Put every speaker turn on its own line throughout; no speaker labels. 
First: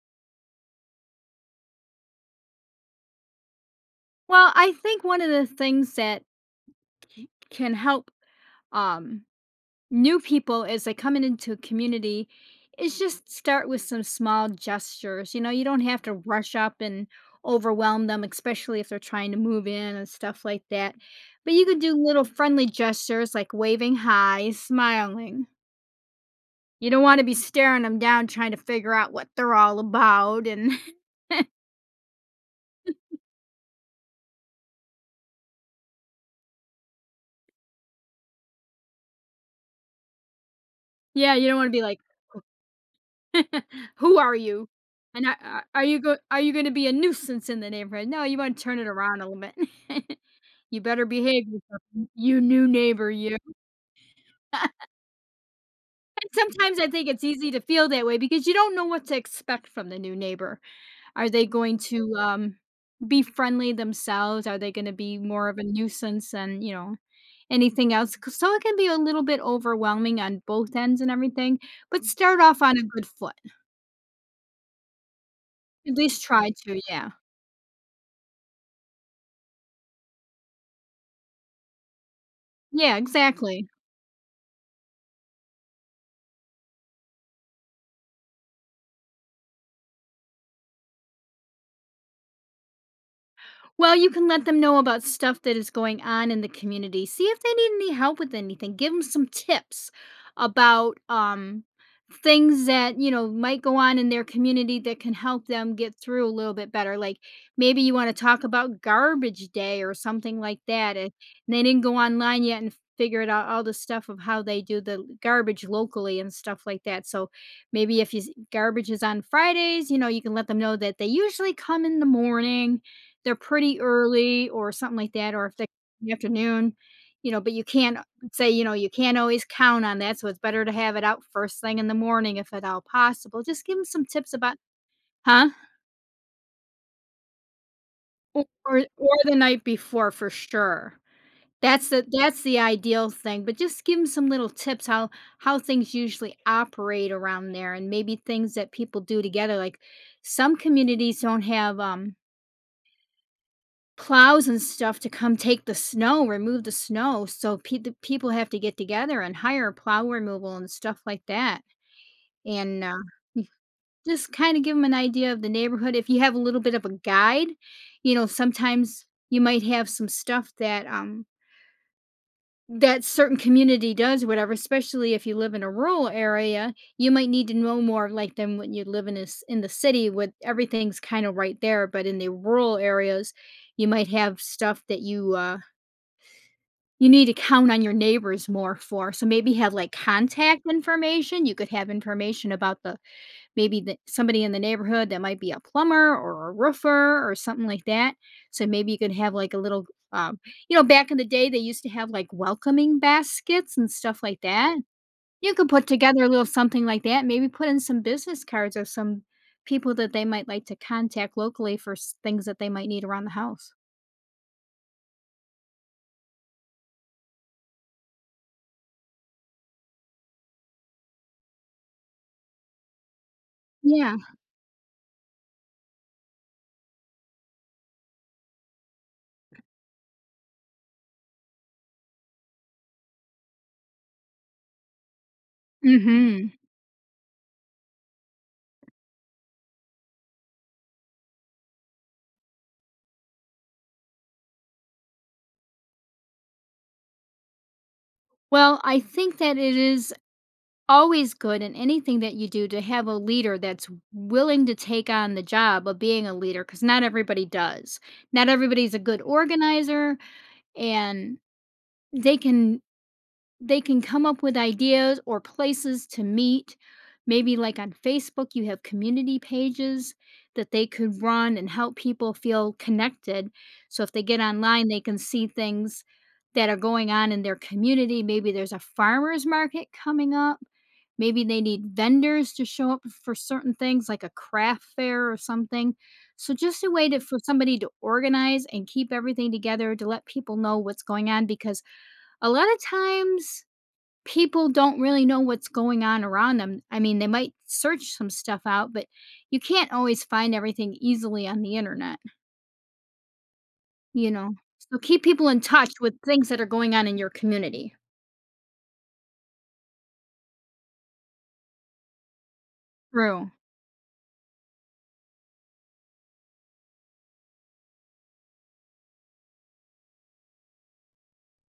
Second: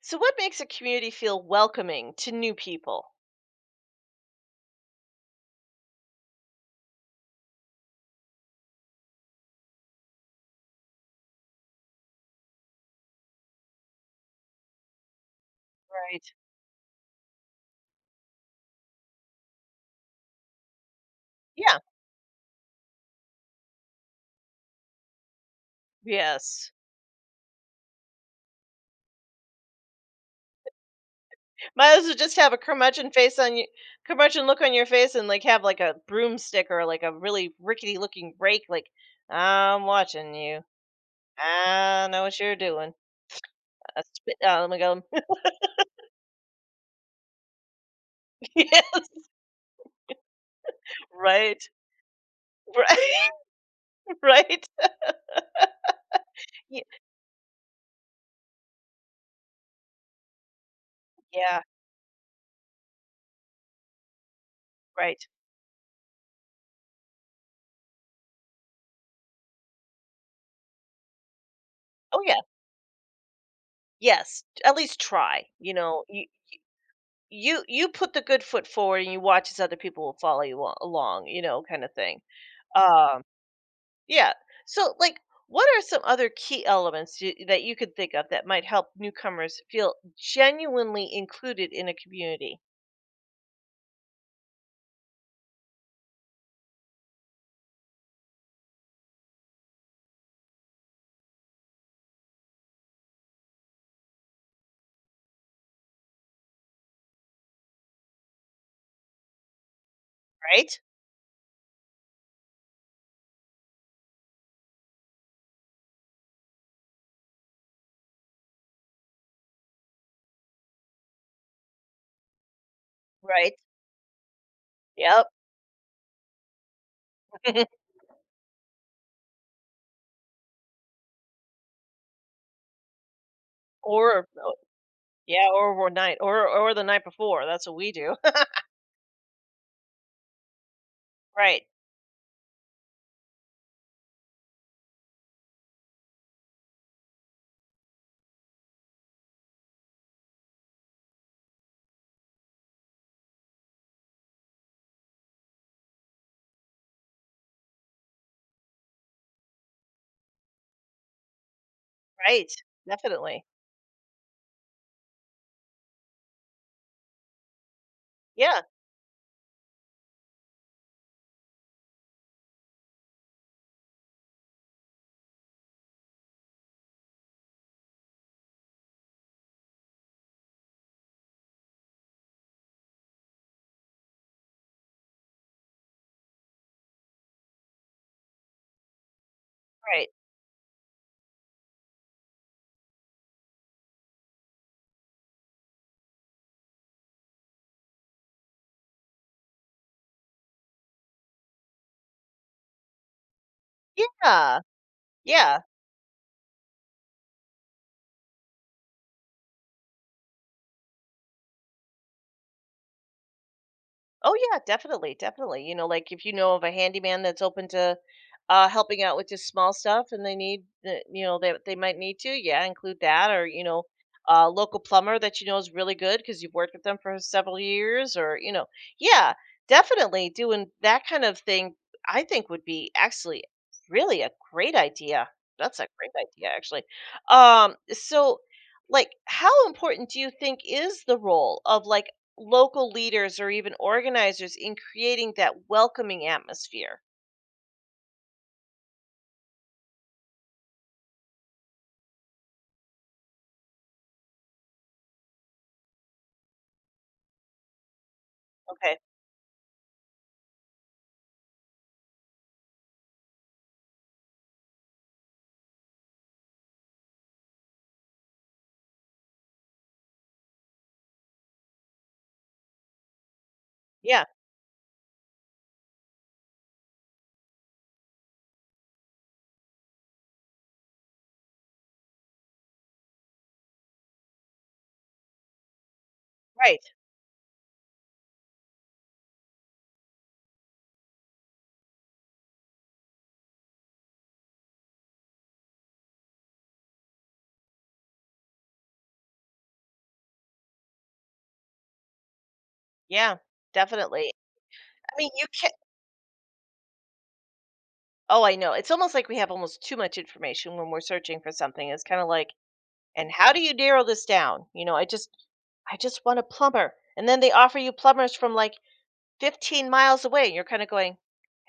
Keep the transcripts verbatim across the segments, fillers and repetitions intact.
So, what makes a community feel welcoming to new people?
Well, I think one of the things that c can help, um, new people as they come in into a community is just start with some small gestures, you know, you don't have to
Right.
rush up and overwhelm them, especially if they're trying to move in and stuff like that, but you
Yeah.
can do little friendly gestures like waving hi, smiling.
Yes.
You don't wanna be staring them down trying to figure out what they're all about, and
Might as well just have a curmudgeon face on you, curmudgeon look on your face, and like have like a broomstick or like a really rickety looking rake. Like, I'm watching you.
yeah, you don't wanna be like
I know what you're doing. A
Who are
spit. Oh,
you?
let me go.
And I I are you go are you gonna be a nuisance in the neighborhood? No, you wanna turn it around
Yes.
a little bit. You better behave
Right.
yourself, y you new
Right.
neighbor, you.
Right.
And sometimes
Ye-
I think it's easy to feel that way because you don't know what to expect from the new neighbor. Are they
Yeah.
going to, um, be friendly themselves? Are they gonna be
Right.
more of a nuisance and, you know, anything else? 'Cause so it can be a little bit overwhelming on both ends and everything, but
Oh yeah.
start off on a good foot.
Yes. At least try. You
At
know.
least
You,
try to, yeah.
you you put the good foot forward and you watch as other people will follow you al- along you know kind of thing.
Yeah,
um
exactly.
yeah, so like, what are some other key elements you, that you could think of that might help newcomers feel genuinely included in a community?
Well, you can let them know about stuff that is going on in the community. See if they need any help with anything. Give them some tips about um things that, you know, might go on in their community that can help them get through a little bit better. Like maybe you want to talk about garbage day or something like
Right.
that. And they didn't go online yet and figure out all the stuff of how they do the garbage locally and stuff like that. So maybe if you s- garbage is on Fridays, you know, you can let them know that they usually come in the morning they're
Right.
pretty early or something like
Yep.
that, or if they in the afternoon, you know, but you can't uh, say, you know, you can't always count on that, so it's better to have it out first thing in the morning if at all possible. Just give them some
or
tips
Oh,
about
yeah,
Huh?
or one night or or the night before, that's what we do.
Or or or the night before for sure.
Right.
That's the that's the ideal thing, but just give them some little tips how how things usually operate around there and maybe things that people do together, like, some communities don't have, um plows and stuff to come take the snow, remove the snow, so pe the people have to get together and hire plow removal and stuff like that,
Right,
and, uh,
definitely.
y just kinda give give them an idea of the neighborhood. If you have a little bit of a guide, you know,
Yeah.
sometimes you might have some stuff that, um, that certain community does, or whatever, especially if you live in a rural area, you might need to know more, like, than when you live in this in the city with everything's kinda right there, but in the rural areas, you might have stuff that you, uh You need to count on your neighbors more for so maybe have, like,
Right.
contact information, you could have information about the maybe the somebody in the neighborhood that might be a plumber or a roofer or something like that, so maybe you could have, like, a little, um you know, back in the day, they used to have, like, welcoming baskets and stuff like
Yeah.
that. You
Yeah.
could put together a little something like that, maybe put in some business cards or some people that they might like to contact locally for s things that they might need around the house.
Oh yeah, definitely, definitely. You know, like if you know of a handyman that's open to uh helping out with just small stuff and they need the you know that they, might need to, yeah, include that or you know,
Yeah.
a local plumber that you know is really good because you've worked with them for several years or you know, yeah, definitely doing that kind of thing I think would be actually really a great idea. That's a great idea
Mhm.
actually. Um so, like, how important do you think is the role of like local leaders or even organizers in creating that welcoming atmosphere?
Well, I think that it is always good in anything that you do to have a leader that's willing to take on the job of being a leader because not everybody does not everybody's
Okay.
a good organizer and they can they can come up with ideas or places to meet maybe like on facebook you have community pages that they could run and help people feel connected so if they
Yeah,
get online they can see things that are going on in their community maybe there's a farmers market coming up. Maybe they need vendors to show up for certain things like a craft fair or something. So
right.
just a way to for somebody to organize and keep everything together to let people know what's going on because a lot of times people don't really know what's going on around them. I mean, they might search some stuff out, but you can't always find everything easily on the internet,
Yeah,
you
definitely.
know. So
I
keep
mean, you
people in
can not
touch with things that are going on in your community.
Oh, I know. It's almost like we have almost too much information when we're searching for something. It's kind of like, and
True.
how do you narrow this down? You know, I just I just want a plumber. And then they offer you plumbers from like fifteen miles away and you're kind of going,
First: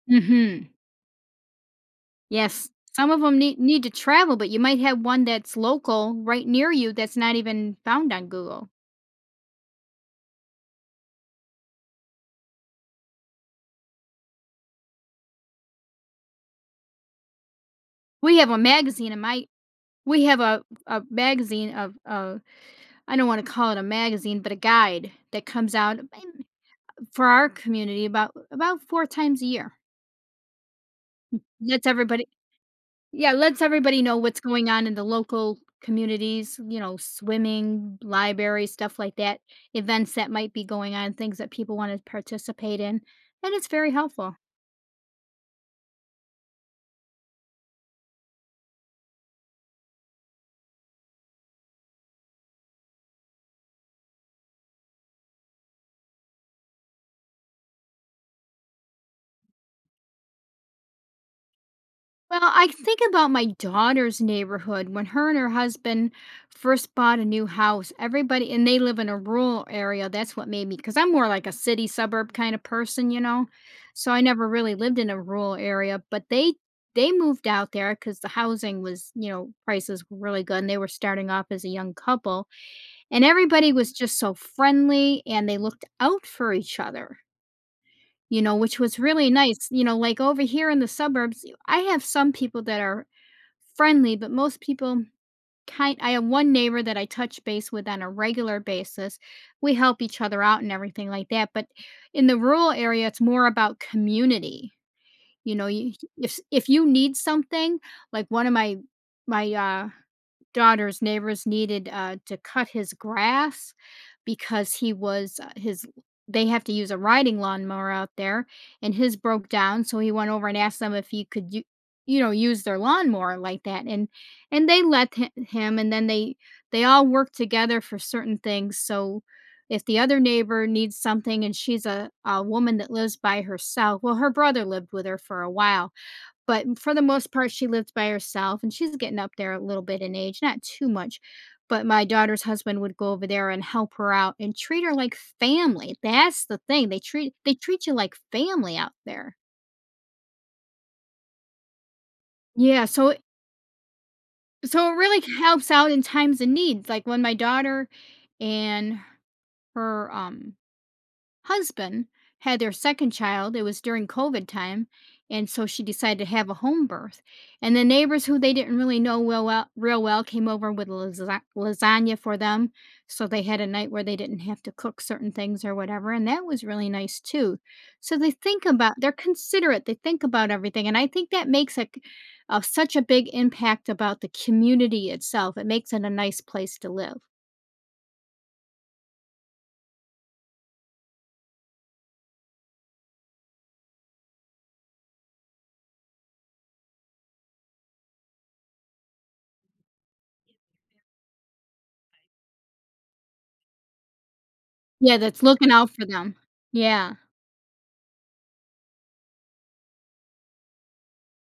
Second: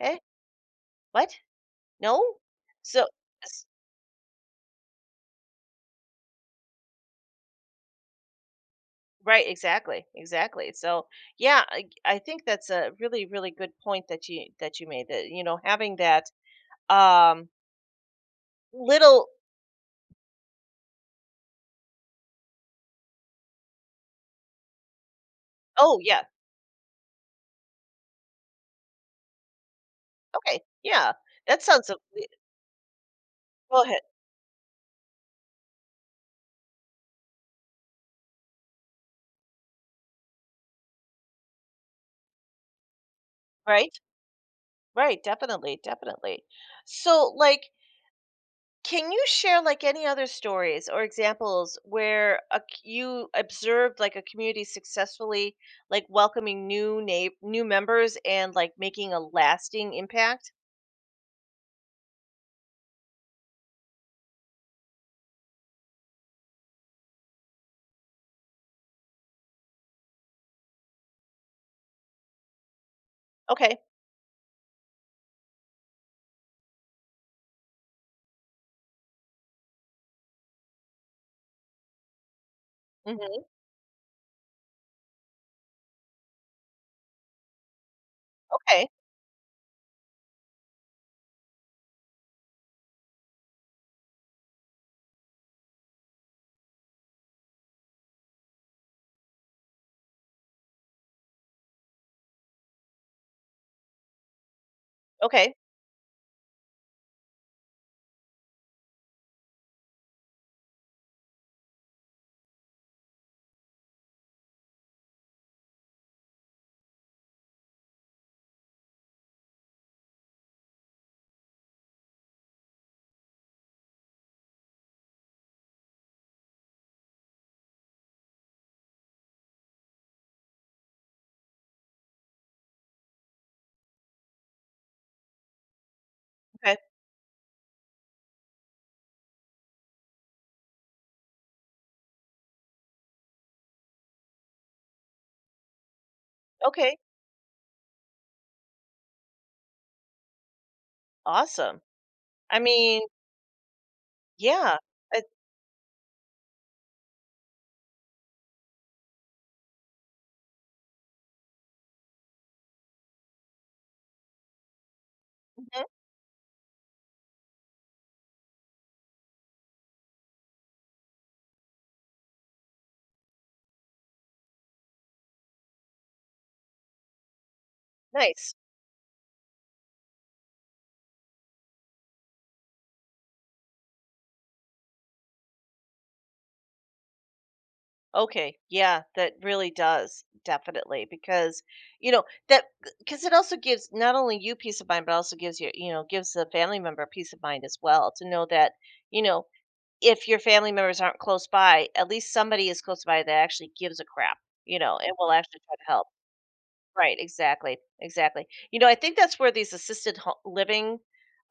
"Eh?
Mhm.
What? No?"
Yes.
So,
Some of them need need to travel, but you might have one that's local right near you that's not even found on Google.
right, exactly. Exactly. So, yeah, I, I think that's a really really good point that you that you made, that, you know, having that um
We have a magazine in
little.
my we have a a magazine of, uh I don't wanna call it a magazine, but a guide that comes
Oh
out in-
yeah.
for our community about about four times a year.
Okay. Yeah. That
Lets
sounds a,
everybody. Yeah, lets
go ahead.
everybody know what's going on in the local communities, you know, swimming, library, stuff like that, events that might be going on, things that people wanna participate in, and it's very
Right?
helpful.
Right, definitely, definitely. So, like, can you share like any other stories or examples where a, c- you observed like a community successfully like welcoming new na- new members and like making a lasting impact?
Well, I think about my daughter's neighborhood. When her and her husband first bought a new house, everybody, and they live in a rural area. That's what made me, because I'm more like a city suburb kind of person, you know?
Okay.
So I never really lived in a rural area, but they, they moved out there because the housing was, you know, prices were really good and they were starting off as a young couple. And
Mhm.
everybody was just so friendly and they looked out for each other, you know, which
Okay.
was really nice. You know, like over here in the suburbs, I have some people that are friendly, but most people kind I have one neighbor that I touch base with on a regular basis. We help each other out and everything like that, but in the rural area it's more about community.
Okay,
You know, you, if if you need something, like one of my my uh daughter's neighbors needed uh, to cut his grass because he was uh, his they have to use a riding lawnmower out there and his broke down so he went over and asked them if he could u- you know use their lawnmower like that and and they let hi- him and then they they all work together for certain things so if the other neighbor needs something and she's a, a woman that lives by herself well her brother lived with her for a while
okay,
but for the most part, she lived by herself, and she's getting up there a little bit in age, not too much. But my daughter's husband would go over there and help her out and treat her like family. That's the thing.
okay,
They treat they treat you like family out there.
awesome. I
Yeah,
mean,
so it
yeah,
so it really
it
helps out in times of need. Like when my daughter and her um husband had their second child. It was during COVID time. And so
mhm,
she decided to have a home birth. And the neighbors who they didn't really know well, well real well came over with lasa- lasagna for them. So they had a night where they didn't have to cook certain things or whatever. And that was really nice too. So they
nice.
think about, they're considerate. They think about everything. And I think that makes a, a such a big impact about the community itself. It makes it a nice place to live.
Okay, yeah, that really does, definitely, because, you know, that because it also gives not only you peace of mind, but also gives you you know, gives the family member peace of mind as well to know that, you know, if your family members aren't close by, at least somebody is close by that actually gives a crap, you know, and
Yeah,
will
that's
actually
looking
try
out
to
for
help.
them.
Right,
Yeah.
exactly, exactly. You know, I think that's where these assisted ho living,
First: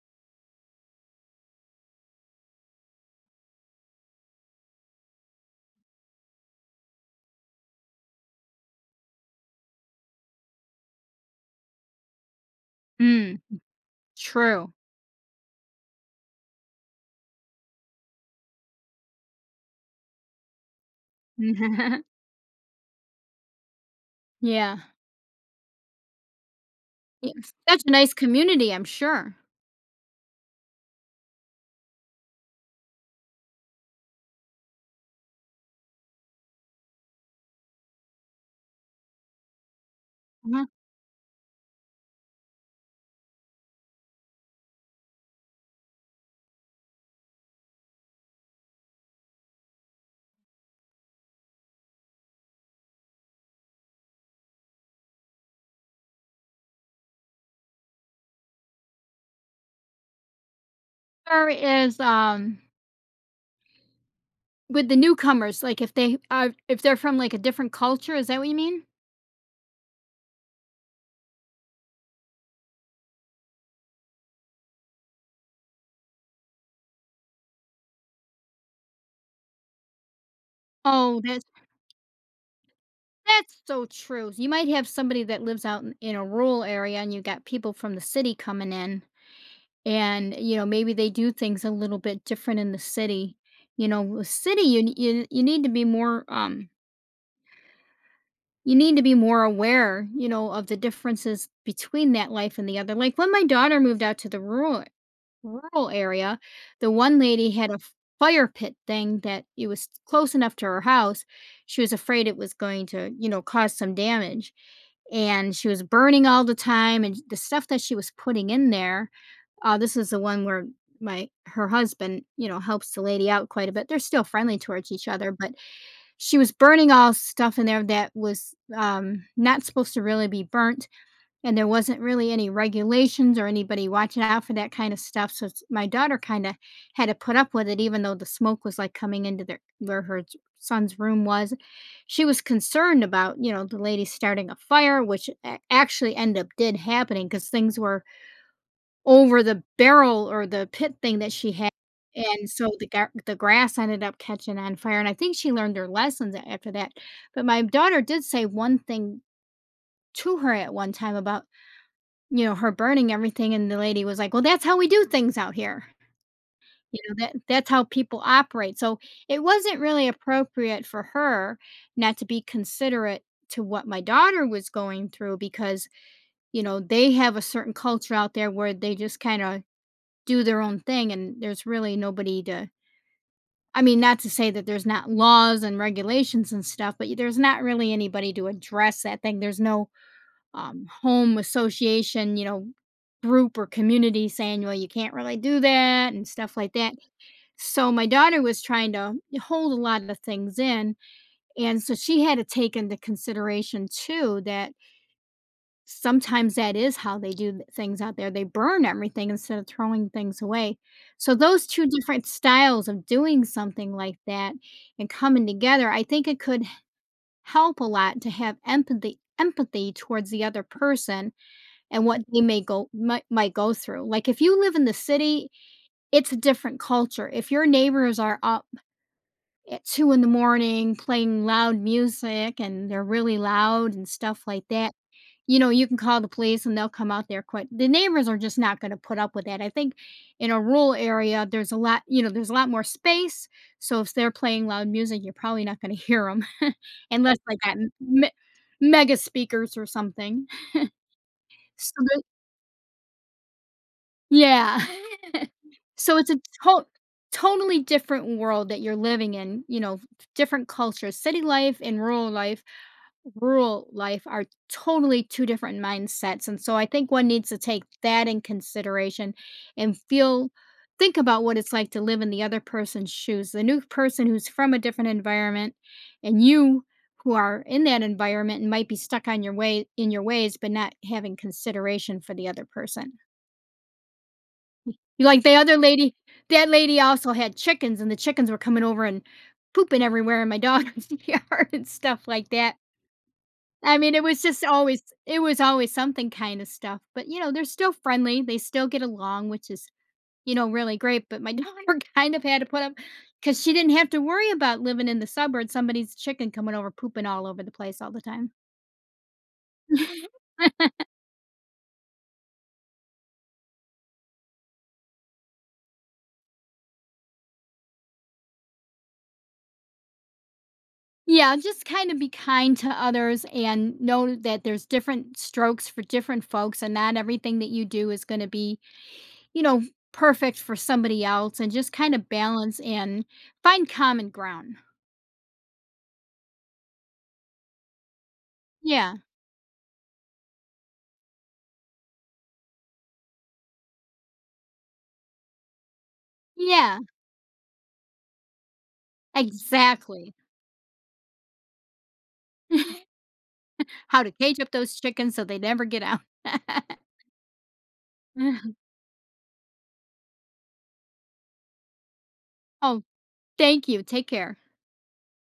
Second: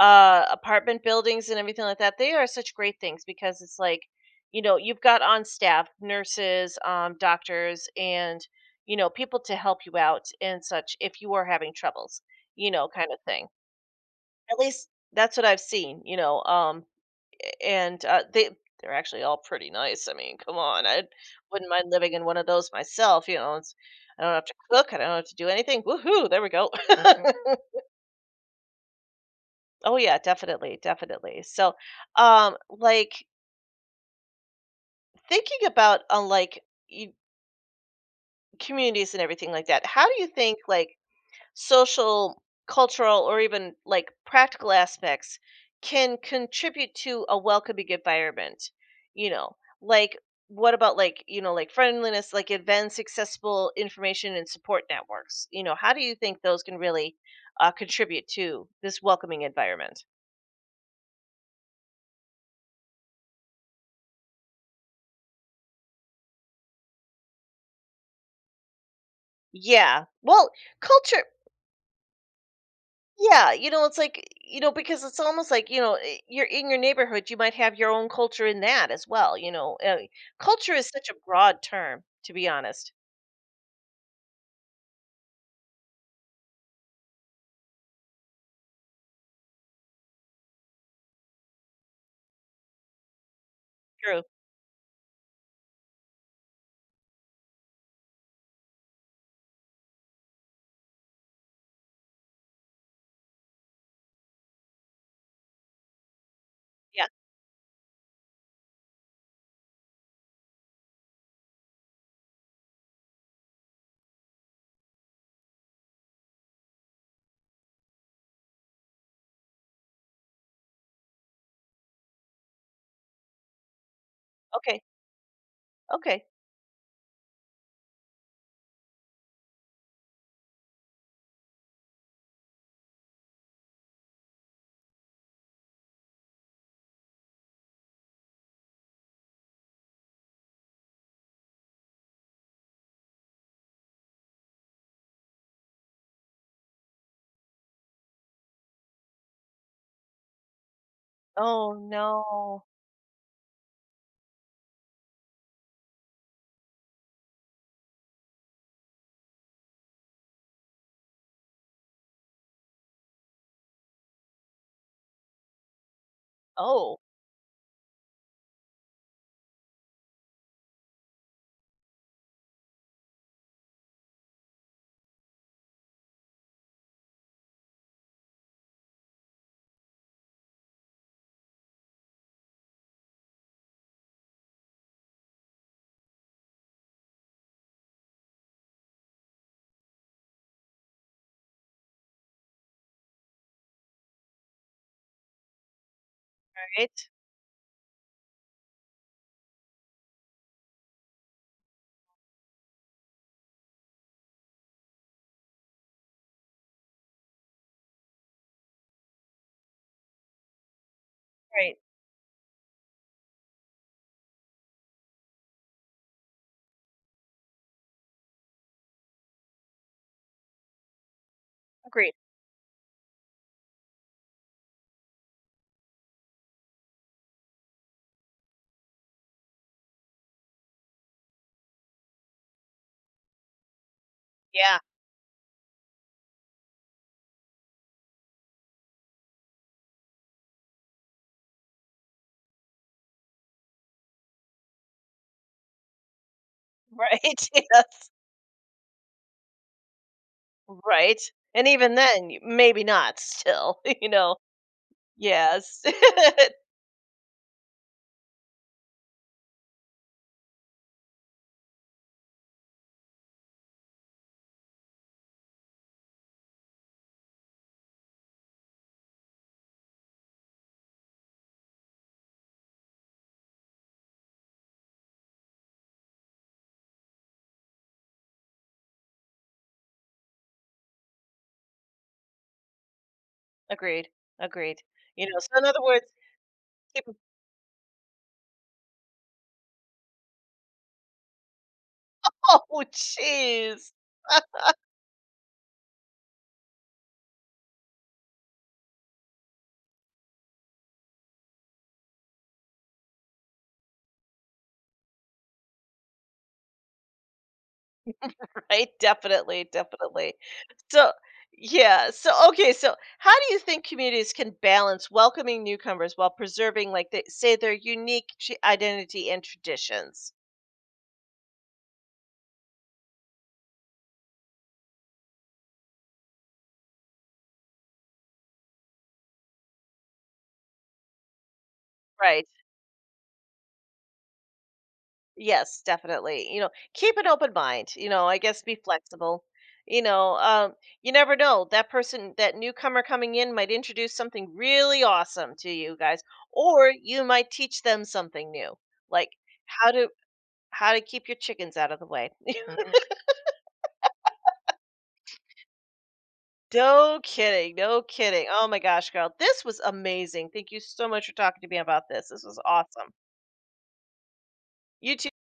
uh, apartment buildings and everything like that, they are such great things because it's like, you know, you've got on staff nurses, um, doctors, and, you know, people to help you out and such if you are having troubles, you know, kind of
Mm,
thing. At
true.
least that's what I've seen, you know, um, and, uh, they they're actually all pretty nice, I mean, come on, I wouldn't mind
Mhm.
living in one of those myself, you know, it's I don't have to
Yeah.
cook, I don't have to do anything, woohoo, there we go.
Yeah, such a nice community, I'm sure.
Oh, yeah, definitely, definitely, so, um, like, thinking about, uh, like, you communities and everything like that, how do you think,
Mhm.
like, social, cultural, or even like practical aspects can contribute to a welcoming environment. You know, like, what about like, you know, like friendliness, like events, accessible information, and support networks? You know, how do you think those can really uh, contribute to this welcoming environment?
Or is, um with the newcomers, like, if they are if they're from, like, a different culture, is that what you mean?
Yeah. Well, culture. Yeah, you know, it's like, you know, because it's almost like, you know, i- you're in your neighborhood, you might have your own culture in that as well, you know. Uh, culture is such a
Oh, that's
broad term, to be honest.
that's so true. You might have somebody that lives out in in a rural area, and you got people from the city coming in, and, you know, maybe they do things a little bit different in the city. You know,
True.
with city, you nee you you need to be more, um you need to be more aware, you know, of the differences between that life and the other. Like when my daughter moved out to the rural rural area, the
Yeah.
one lady had a f- fire pit thing that it was close enough to her house. She was afraid it was going to, you know, cause some damage. And she was burning all the time and the stuff that she was putting in there. Uh, this is the one where my her husband, you know, helps the lady out quite a bit. They're still friendly
Okay.
towards each other, but
Okay.
she was burning all stuff in there that was um, not supposed to really be burnt, and there wasn't really any regulations or anybody watching out for that kind of stuff. So it's- my daughter kind of had to put up with it, even though the smoke was like coming into their where her s- son's room was. She was concerned about, you know, the lady starting a fire, which a- actually end up did happening because things were over the barrel or the pit thing that she had,
Oh,
and
no.
so the gar the grass ended up catching on fire, and I think she learned her lessons a after that, but my daughter did say one thing to her at one time about, you know, her burning everything, and the lady was like, "Well, that's how we do things out here."
Oh,
You know, that that's how people operate, so it wasn't really appropriate for her not to be considerate to what my daughter was going through because, you know, they have a certain culture out there where they just kinda do their own thing and there's really nobody to. I mean, not to say that there's not laws and regulations and stuff, but there's not really anybody to address that thing. There's no um, home association, you know, group or community saying, well, you can't really do that and stuff like that.
right.
So my daughter was trying to hold a lot of things in. And so she had to take into consideration, too, that sometimes that is how they do th things out there, they burn everything instead of throwing things away. So those
Right.
two different styles of doing something like that and coming together, I think it could help a lot to have empathy empathy towards the other person and
Agreed.
what they may go might might go through. Like, if you live in the city, it's a different culture. If your neighbors are up at two in the morning playing loud music and they're really loud and stuff like
Yeah.
that, you know, you can call the police and they'll come out there quick. The neighbors are just not gonna put up with that. I think in a rural area, there's a lot, you know, there's a lot more space, so if they're playing loud music, you're probably not gonna hear hear them unless
Right.
they got m
Yes.
me mega speakers or something.
Right. And even
So the
then, y- maybe not still, you know.
yeah.
Yes.
So it's a to totally different world that you're living in, you know, different cultures. City life and rural life rural life are totally two different mindsets. And so I think one needs to take that in consideration and feel think about what it's like to live in the other person's shoes. The new person who's from a different environment, and you who are in that environment and might be stuck on your way in your ways but not having consideration for the other person.
Agreed. Agreed. You
You
know,
Like the
so in
other
other words,
lady, that lady
keep,
also had chickens and the chickens were coming over and pooping everywhere in my dog's yard and stuff like that.
oh, jeez.
I mean, it was just always it was always something kinda stuff, but, you know, they're still friendly, they still get along, which is, you know, really great, but my daughter kind of had to put up because she didn't have to worry about living in the suburbs, somebody's chicken coming over pooping all over the place all the time.
Right, definitely, definitely. So yeah, so okay, so how do you think communities can balance welcoming newcomers while preserving, like, they say, their unique ch identity and traditions?
Yeah, just kinda be kind to others and know that there's different strokes for different folks, and not everything that you do is gonna be, you know, perfect for somebody else, and just kinda
Right.
balance and find common ground.
Yes, definitely. You know, keep an open mind, you know, I guess be
Yeah.
flexible. You know, um, you never know, that person, that newcomer coming in might introduce something really awesome to you guys, or
Yeah,
you might teach them something new, like how to
exactly.
how to keep your chickens out of the way.
How to cage up those chickens so they never get out.
No kidding. No kidding. Oh my gosh, girl. This was amazing. Thank you so much for talking to me about this. This was
Oh,
awesome.
thank you. Take care.
You too.